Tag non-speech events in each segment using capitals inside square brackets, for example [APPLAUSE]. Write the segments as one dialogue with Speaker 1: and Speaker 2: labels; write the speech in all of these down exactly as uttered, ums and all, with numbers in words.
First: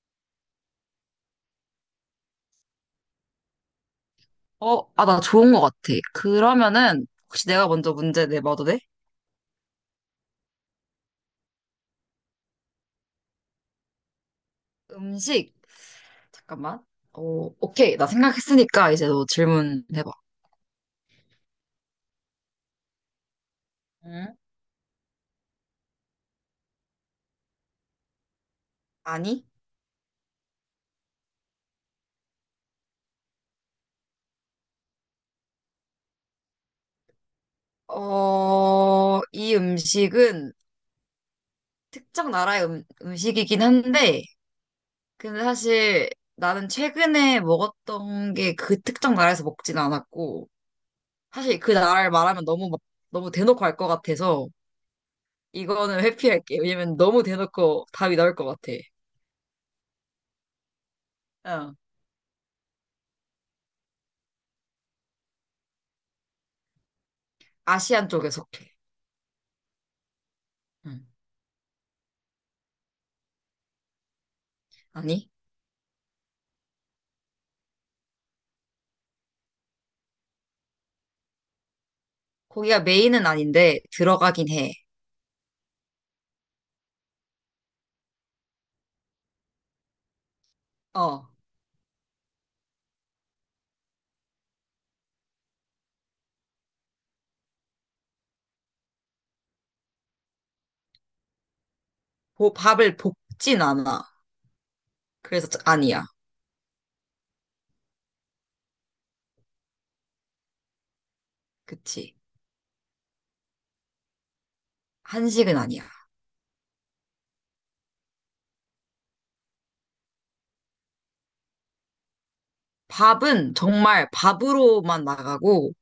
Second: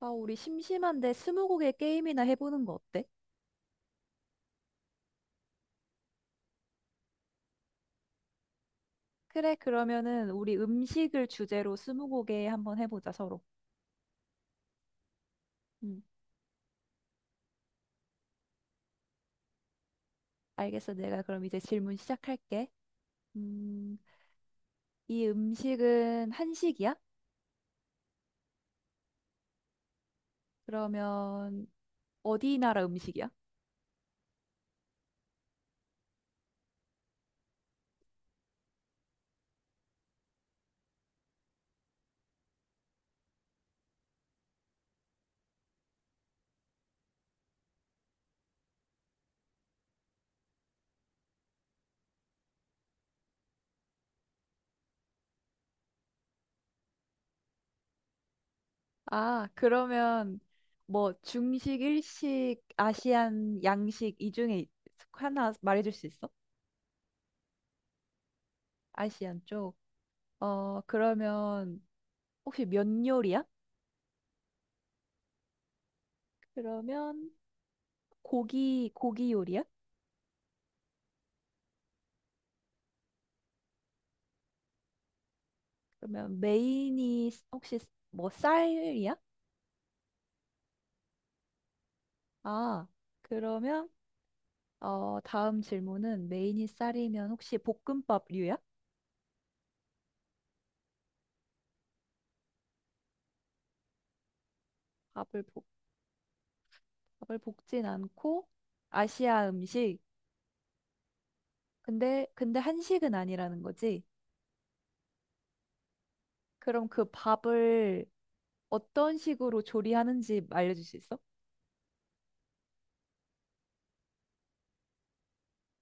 Speaker 1: 아, 우리 심심한데 스무고개 게임이나 해보는 거 어때?
Speaker 2: 어, 아, 나 좋은 것 같아. 그러면은, 혹시 내가 먼저 문제 내봐도 돼?
Speaker 1: 그래, 그러면은 우리 음식을 주제로 스무고개 한번 해보자, 서로.
Speaker 2: 음식,
Speaker 1: 음,
Speaker 2: 잠깐만. 어, 오케이. 나 생각했으니까 이제 너 질문해봐.
Speaker 1: 알겠어. 내가 그럼 이제 질문 시작할게. 음,
Speaker 2: 응?
Speaker 1: 이 음식은 한식이야?
Speaker 2: 아니?
Speaker 1: 그러면 어디 나라 음식이야?
Speaker 2: 어, 이 음식은 특정 나라의 음, 음식이긴 한데, 근데 사실 나는 최근에 먹었던 게 그 특정 나라에서 먹진 않았고, 사실 그 나라를 말하면 너무 막, 너무 대놓고 할 것 같아서, 이거는 회피할게. 왜냐면 너무 대놓고 답이 나올 것 같아.
Speaker 1: 아, 그러면 뭐 중식, 일식, 아시안, 양식 이 중에 하나 말해줄 수 있어?
Speaker 2: 아시안 쪽에 속해.
Speaker 1: 아시안 쪽. 어,
Speaker 2: 응.
Speaker 1: 그러면 혹시 면 요리야?
Speaker 2: 아니,
Speaker 1: 그러면 고기 고기 요리야?
Speaker 2: 거기가 메인은 아닌데 들어가긴 해.
Speaker 1: 그러면 메인이 스- 혹시 스- 뭐 쌀이야?
Speaker 2: 어,
Speaker 1: 아, 그러면 어 다음 질문은 메인이 쌀이면 혹시 볶음밥류야?
Speaker 2: 보- 밥을 볶진 않아.
Speaker 1: 밥을
Speaker 2: 그래서 짜-
Speaker 1: 볶
Speaker 2: 아니야.
Speaker 1: 밥을 볶진 않고 아시아 음식.
Speaker 2: 그치.
Speaker 1: 근데 근데 한식은 아니라는 거지.
Speaker 2: 한식은 아니야.
Speaker 1: 그럼 그 밥을 어떤 식으로 조리하는지 알려줄 수 있어?
Speaker 2: 밥은 정말 밥으로만 나가고,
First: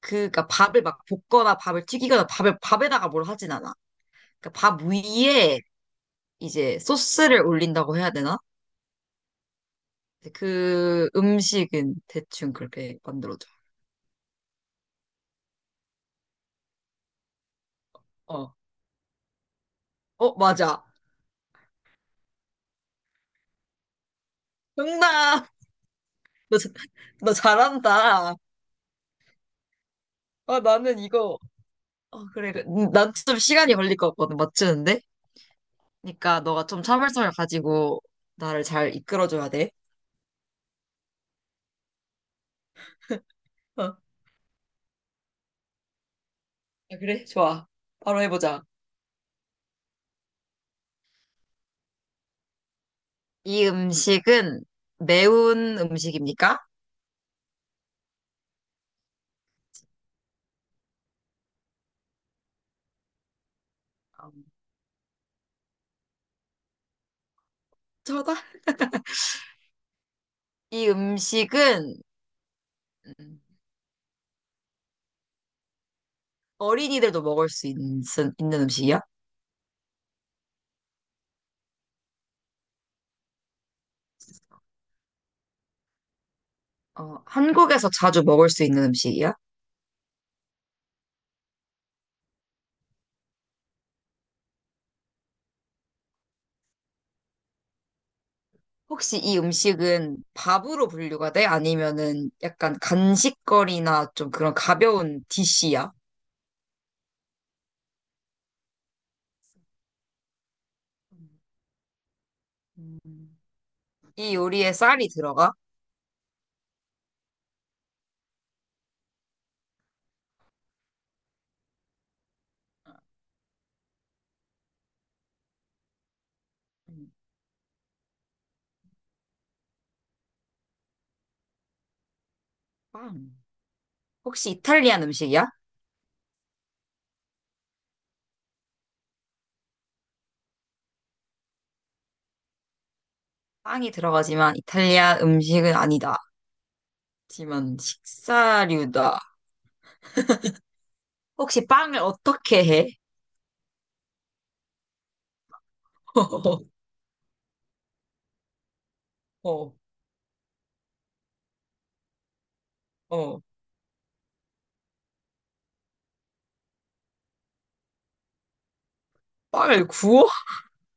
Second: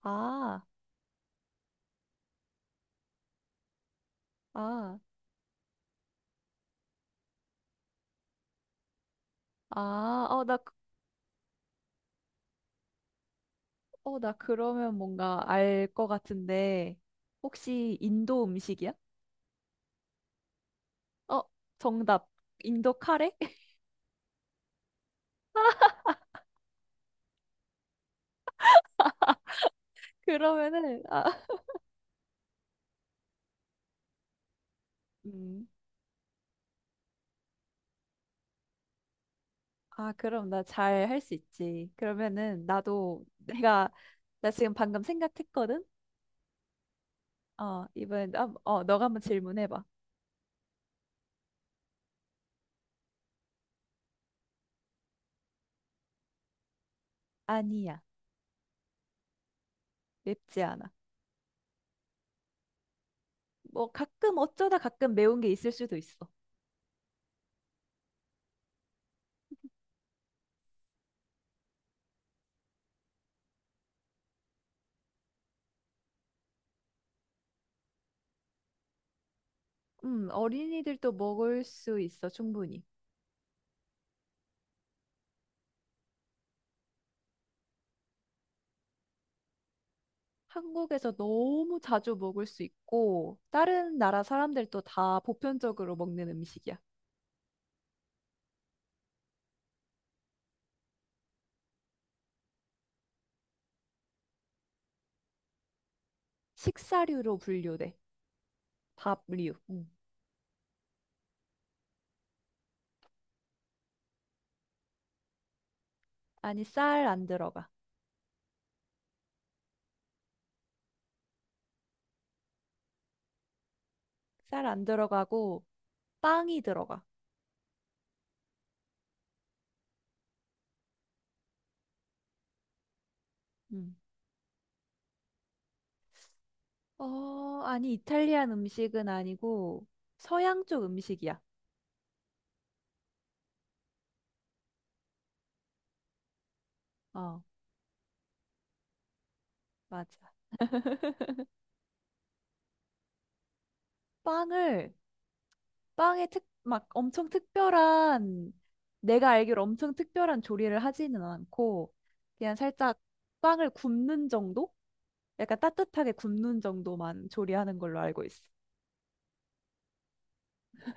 Speaker 2: 그니까
Speaker 1: 아,
Speaker 2: 밥을 막 볶거나 밥을 튀기거나 밥을 밥에다가 뭘 하진 않아. 그러니까 밥
Speaker 1: 아,
Speaker 2: 위에 이제 소스를 올린다고 해야 되나?
Speaker 1: 아, 어, 나, 그-
Speaker 2: 그 음식은 대충 그렇게 만들어져.
Speaker 1: 어, 나 그러면 뭔가 알 것 같은데, 혹시 인도
Speaker 2: 어,
Speaker 1: 음식이야?
Speaker 2: 어, 맞아.
Speaker 1: 어, 정답. 인도 카레? [LAUGHS]
Speaker 2: 정답. [LAUGHS] 너, 자- 너 잘한다. 아, 나는
Speaker 1: 그러면은, 아,
Speaker 2: 이거, 어, 그래. 그래. 음, 난좀 시간이 걸릴 것 같거든, 맞추는데?
Speaker 1: 음.
Speaker 2: 그러니까 너가 좀 참을성을 가지고 나를 잘 이끌어줘야 돼.
Speaker 1: 아, 그럼 나 잘 할 수 있지. 그러면은, 나도
Speaker 2: 어.
Speaker 1: 내가,
Speaker 2: 아,
Speaker 1: 나 지금 방금 생각했거든?
Speaker 2: 그래? 좋아.
Speaker 1: 어,
Speaker 2: 바로
Speaker 1: 이번엔, 아,
Speaker 2: 해보자.
Speaker 1: 어, 너가 한번 질문해봐.
Speaker 2: 이 음식은 매운 음식입니까?
Speaker 1: 아니야. 맵지 않아. 뭐, 가끔
Speaker 2: 음,
Speaker 1: 어쩌다 가끔 매운 게 있을 수도 있어.
Speaker 2: 저다. 이 음식은 음, 어린이들도 먹을 수 있는, 있는 음식이야?
Speaker 1: 음, 어린이들도 먹을 수 있어, 충분히.
Speaker 2: 어, 한국에서 자주 먹을 수 있는 음식이야?
Speaker 1: 한국에서 너무 자주 먹을 수 있고, 다른 나라 사람들도 다 보편적으로 먹는 음식이야.
Speaker 2: 혹시 이 음식은 밥으로 분류가 돼? 아니면은 약간 간식거리나 좀 그런 가벼운 디시야?
Speaker 1: 식사류로 분류돼. 밥류. 음.
Speaker 2: 음, 이 요리에 쌀이 들어가?
Speaker 1: 아니, 쌀 안 들어가. 쌀 안 들어가고 빵이 들어가.
Speaker 2: 음, 빵.
Speaker 1: 음.
Speaker 2: 혹시 이탈리안 음식이야?
Speaker 1: 어, 아니, 이탈리안 음식은 아니고 서양 쪽 음식이야.
Speaker 2: 빵이 들어가지만 이탈리아 음식은 아니다.
Speaker 1: 어,
Speaker 2: 하지만 식사류다.
Speaker 1: 맞아.
Speaker 2: 혹시 빵을 어떻게 해?
Speaker 1: 빵을, 빵에 특,
Speaker 2: [LAUGHS]
Speaker 1: 막 엄청 특별한, 내가 알기로
Speaker 2: 어,
Speaker 1: 엄청 특별한 조리를 하지는 않고, 그냥 살짝
Speaker 2: 어,
Speaker 1: 빵을 굽는 정도? 약간 따뜻하게 굽는 정도만 조리하는 걸로 알고 있어.
Speaker 2: 빵을 구워?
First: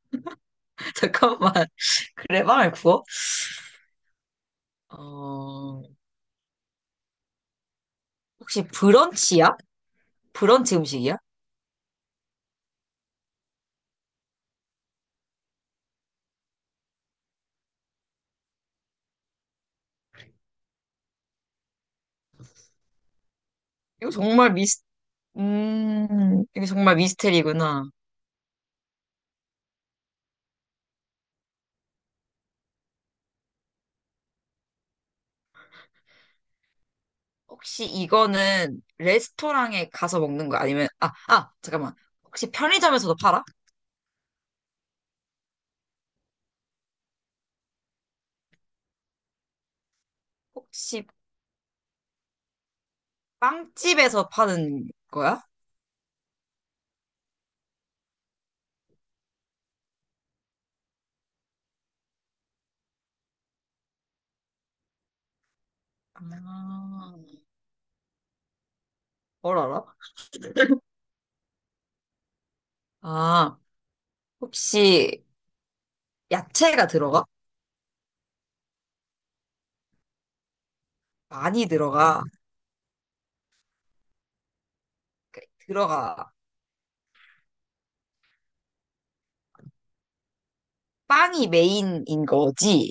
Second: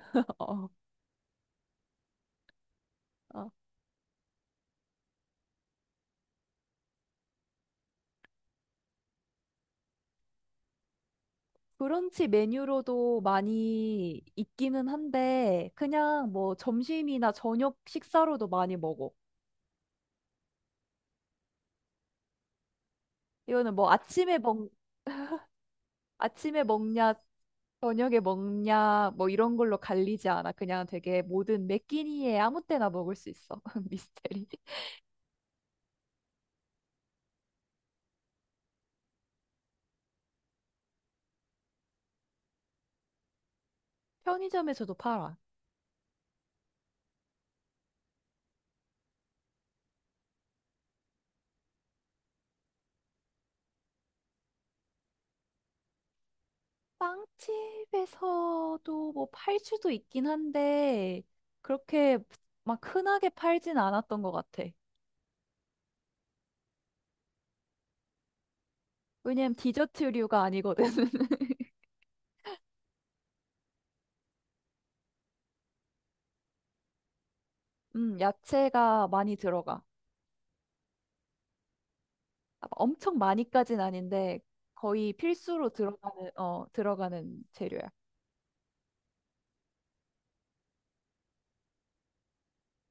Speaker 1: [LAUGHS] 어,
Speaker 2: [LAUGHS] 잠깐만. 그래, 빵을 구워?
Speaker 1: 어.
Speaker 2: 어, 혹시 브런치야? 브런치 음식이야?
Speaker 1: 브런치 메뉴로도 많이 있기는 한데 그냥 뭐 점심이나 저녁 식사로도 많이 먹어. 이거는 뭐
Speaker 2: 이거
Speaker 1: 아침에
Speaker 2: 정말
Speaker 1: 먹
Speaker 2: 미스 음,
Speaker 1: 아침에
Speaker 2: 이게 정말
Speaker 1: 먹냐
Speaker 2: 미스테리구나.
Speaker 1: 저녁에 먹냐 뭐 이런 걸로 갈리지 않아. 그냥 되게 모든 매끼니에 아무 때나 먹을 수 있어. [LAUGHS] 미스테리.
Speaker 2: 혹시 이거는 레스토랑에 가서 먹는 거 아니면, 아, 아, 잠깐만. 혹시 편의점에서도 팔아?
Speaker 1: 편의점에서도 팔아.
Speaker 2: 혹시 빵집에서 파는 거야?
Speaker 1: 빵집에서도 뭐 팔 수도 있긴 한데 그렇게 막 흔하게 팔진 않았던 것 같아.
Speaker 2: 아,
Speaker 1: 왜냐면
Speaker 2: 뭘 알아?
Speaker 1: 디저트류가 아니거든.
Speaker 2: 아, 혹시 야채가 들어가?
Speaker 1: 음, 야채가 많이 들어가.
Speaker 2: 많이 들어가.
Speaker 1: 아, 엄청 많이까진 아닌데 거의
Speaker 2: 그,
Speaker 1: 필수로 들어가는
Speaker 2: 들어가.
Speaker 1: 어, 들어가는 재료야.
Speaker 2: 빵이 메인인 거지?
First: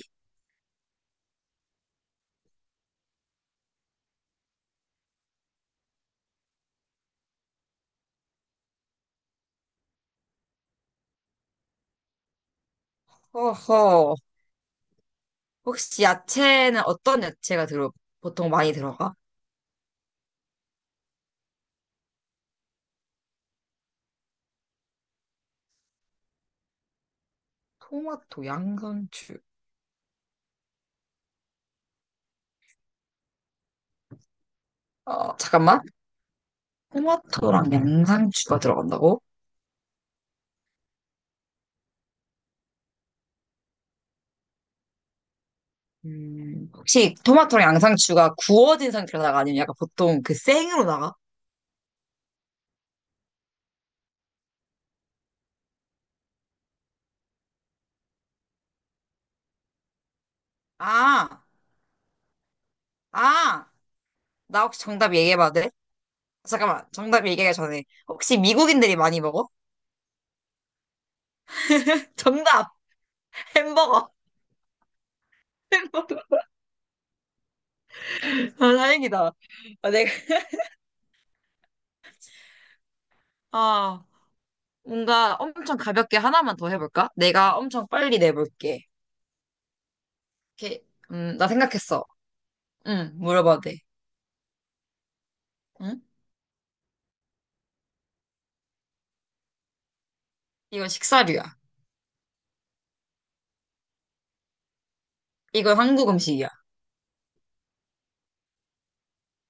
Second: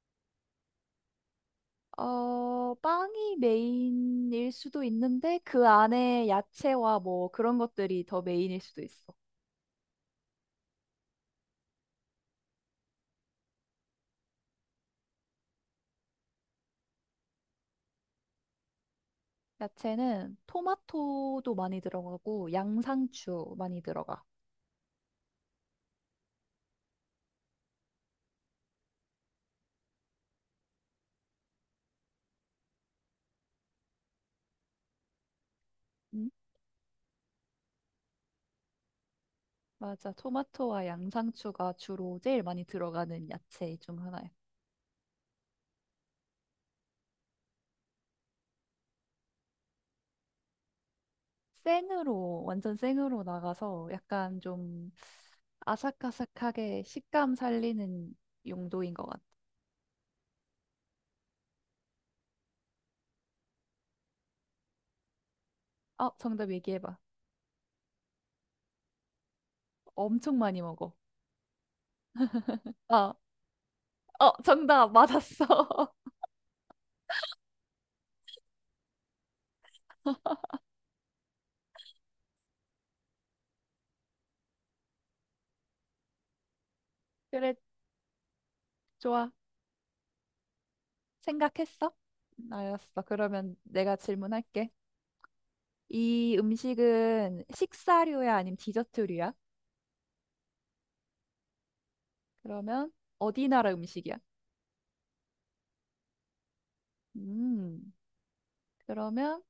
Speaker 1: 어, 빵이 메인일 수도 있는데 그 안에 야채와 뭐 그런 것들이 더 메인일 수도 있어.
Speaker 2: 허허. 혹시 야채는 어떤 야채가 들어, 보통 많이 들어가?
Speaker 1: 야채는 토마토도 많이 들어가고 양상추 많이 들어가.
Speaker 2: 토마토, 양상추. 어, 잠깐만.
Speaker 1: 음,
Speaker 2: 토마토랑 양상추가 들어간다고?
Speaker 1: 맞아. 토마토와 양상추가 주로 제일 많이 들어가는 야채 중 하나야.
Speaker 2: 음, 혹시 토마토랑 양상추가 구워진 상태로 나가 아니면 약간 보통 그 생으로 나가?
Speaker 1: 생으로, 완전 생으로 나가서 약간 좀 아삭아삭하게 식감 살리는 용도인 것 같아.
Speaker 2: 아, 아, 나 혹시 정답 얘기해봐도 돼?
Speaker 1: 어, 정답
Speaker 2: 잠깐만,
Speaker 1: 얘기해봐.
Speaker 2: 정답 얘기하기 전에 혹시 미국인들이 많이 먹어?
Speaker 1: 엄청 많이 먹어.
Speaker 2: [LAUGHS] 정답!
Speaker 1: 아,
Speaker 2: 햄버거!
Speaker 1: 어, 정답 맞았어. [LAUGHS]
Speaker 2: 햄버거! 아, 다행이다. 아, 내가, 아, 뭔가 엄청 가볍게 하나만 더 해볼까?
Speaker 1: 그래,
Speaker 2: 내가 엄청 빨리 내볼게.
Speaker 1: 좋아.
Speaker 2: 이렇게, 음, 나
Speaker 1: 생각했어?
Speaker 2: 생각했어.
Speaker 1: 알았어.
Speaker 2: 응,
Speaker 1: 그러면
Speaker 2: 물어봐도 돼.
Speaker 1: 내가 질문할게.
Speaker 2: 응?
Speaker 1: 이 음식은 식사류야, 아니면 디저트류야?
Speaker 2: 이거 식사류야.
Speaker 1: 그러면 어디 나라 음식이야?
Speaker 2: 이건 한국 음식이야.
Speaker 1: 음, 그러면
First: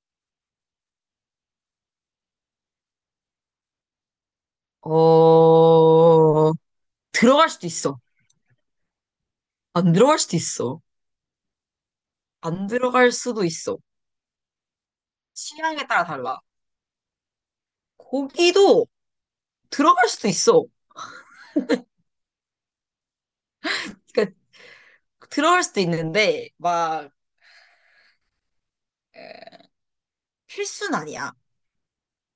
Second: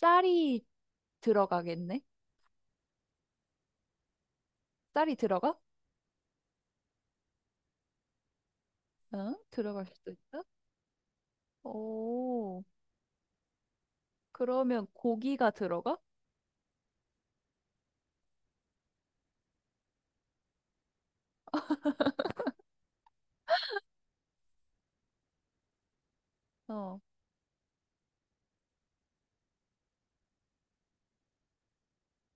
Speaker 1: 쌀이 들어가겠네? 쌀이 들어가?
Speaker 2: 어, 들어갈 수도 있어.
Speaker 1: 어? 들어갈
Speaker 2: 안
Speaker 1: 수도 있
Speaker 2: 들어갈 수도
Speaker 1: 어
Speaker 2: 있어.
Speaker 1: 오,
Speaker 2: 안 들어갈 수도 있어.
Speaker 1: 그러면 고기가
Speaker 2: 취향에
Speaker 1: 들어가?
Speaker 2: 따라 달라. 고기도 들어갈 수도 있어. 그러니까 들어갈 수도 있는데
Speaker 1: 어.
Speaker 2: 막 에, 필수는 아니야.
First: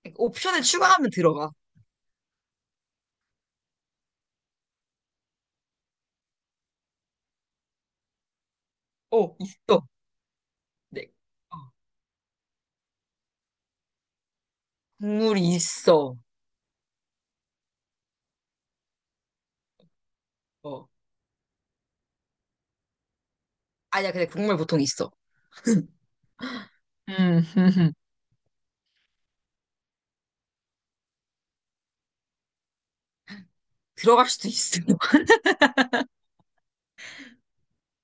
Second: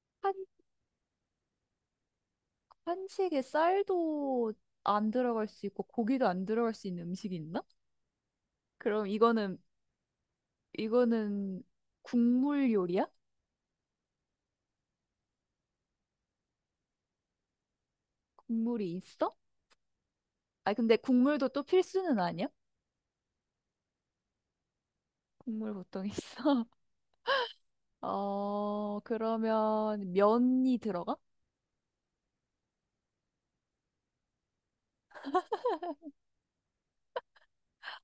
Speaker 2: 그러니까
Speaker 1: 한,
Speaker 2: 옵션을 추가하면 들어가.
Speaker 1: 한식에 쌀도 안 들어갈 수 있고 고기도 안 들어갈 수 있는 음식이 있나? 그럼
Speaker 2: 어,
Speaker 1: 이거는,
Speaker 2: 있어. 네. 어,
Speaker 1: 이거는 국물 요리야?
Speaker 2: 국물이 있어.
Speaker 1: 국물이 있어? 아니,
Speaker 2: 어.
Speaker 1: 근데 국물도 또 필수는 아니야?
Speaker 2: 아니야, 근데 국물 보통 있어.
Speaker 1: 국물 보통 있어? [LAUGHS]
Speaker 2: 음, [LAUGHS]
Speaker 1: 어, 그러면 면이 들어가?
Speaker 2: 들어갈 수도 있어. [LAUGHS]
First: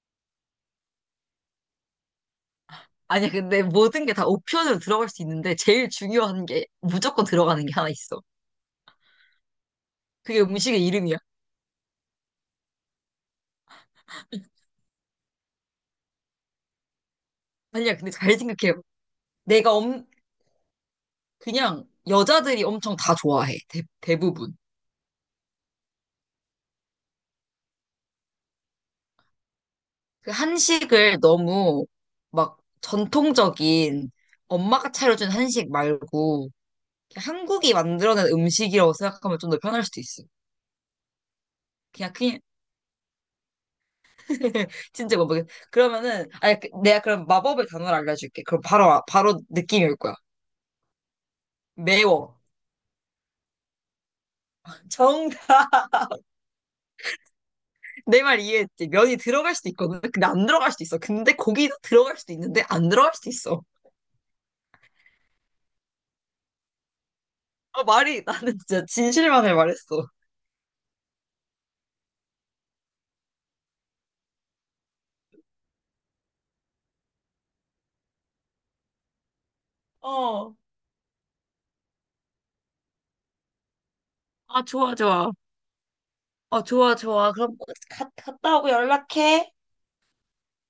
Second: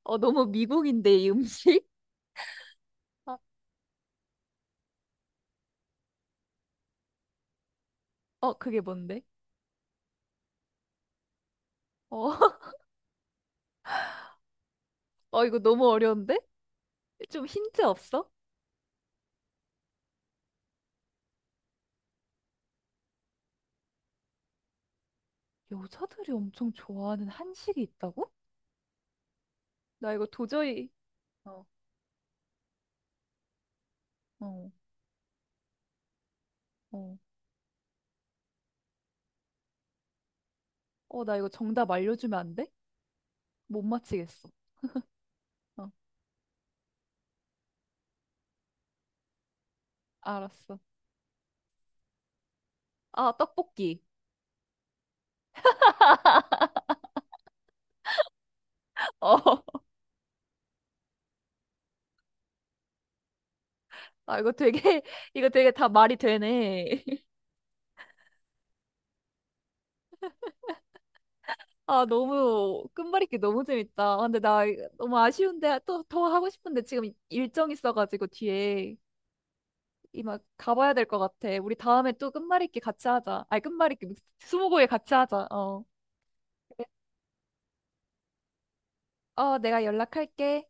Speaker 1: 어, 너무 미국인데, 이 음식?
Speaker 2: 아니야,
Speaker 1: 아,
Speaker 2: 근데 모든 게 다 옵션으로 들어갈 수 있는데 제일 중요한 게 무조건 들어가는 게 하나 있어.
Speaker 1: 어, 그게 뭔데?
Speaker 2: 그게 음식의 이름이야.
Speaker 1: 어, [LAUGHS] 어, 이거 너무 어려운데? 좀 힌트
Speaker 2: 아니야, 근데
Speaker 1: 없어?
Speaker 2: 잘 생각해요. 내가 엄, 그냥 여자들이 엄청 다 좋아해. 대, 대부분.
Speaker 1: 여자들이 엄청 좋아하는 한식이 있다고? 나 이거
Speaker 2: 그
Speaker 1: 도저히,
Speaker 2: 한식을
Speaker 1: 어,
Speaker 2: 너무 막 전통적인
Speaker 1: 어,
Speaker 2: 엄마가 차려준 한식 말고
Speaker 1: 어.
Speaker 2: 그냥 한국이 만들어낸 음식이라고 생각하면 좀 더 편할 수도 있어.
Speaker 1: 어, 나 이거 정답
Speaker 2: 그냥,
Speaker 1: 알려주면
Speaker 2: 그냥,
Speaker 1: 안 돼? 못 맞히겠어.
Speaker 2: [LAUGHS] 진짜 뭐, 모르겠-
Speaker 1: 어,
Speaker 2: 그러면은, 아니, 그- 내가 그럼 마법의 단어를 알려줄게. 그럼 바로, 아- 바로 느낌이 올 거야.
Speaker 1: 알았어.
Speaker 2: 매워.
Speaker 1: 아, 떡볶이.
Speaker 2: 정, [LAUGHS] 내 말 이해했지? 면이
Speaker 1: [LAUGHS]
Speaker 2: 들어갈
Speaker 1: 어,
Speaker 2: 수도 있거든. 근데 안 들어갈 수도 있어. 근데 고기도 들어갈 수도 있는데 안 들어갈 수도 있어.
Speaker 1: 아, 이거 되게, 이거 되게 다 말이 되네. [LAUGHS]
Speaker 2: 아, 말이 나는 [LAUGHS] 진짜 진실만을 말했어.
Speaker 1: 아, 너무, 끝말잇기 너무 재밌다. 아, 근데 나 이거 너무 아쉬운데, 또 더 하고 싶은데 지금 일정 있어가지고 뒤에 이만
Speaker 2: 어.
Speaker 1: 가봐야 될 것 같아. 우리 다음에 또 끝말잇기 같이 하자. 아니, 끝말잇기,
Speaker 2: 아,
Speaker 1: 스무고개
Speaker 2: 좋아,
Speaker 1: 같이
Speaker 2: 좋아.
Speaker 1: 하자. 어.
Speaker 2: 어,
Speaker 1: 그래.
Speaker 2: 좋아, 좋아. 그럼 가, 갔다 오고 연락해.
Speaker 1: 어, 내가 연락할게.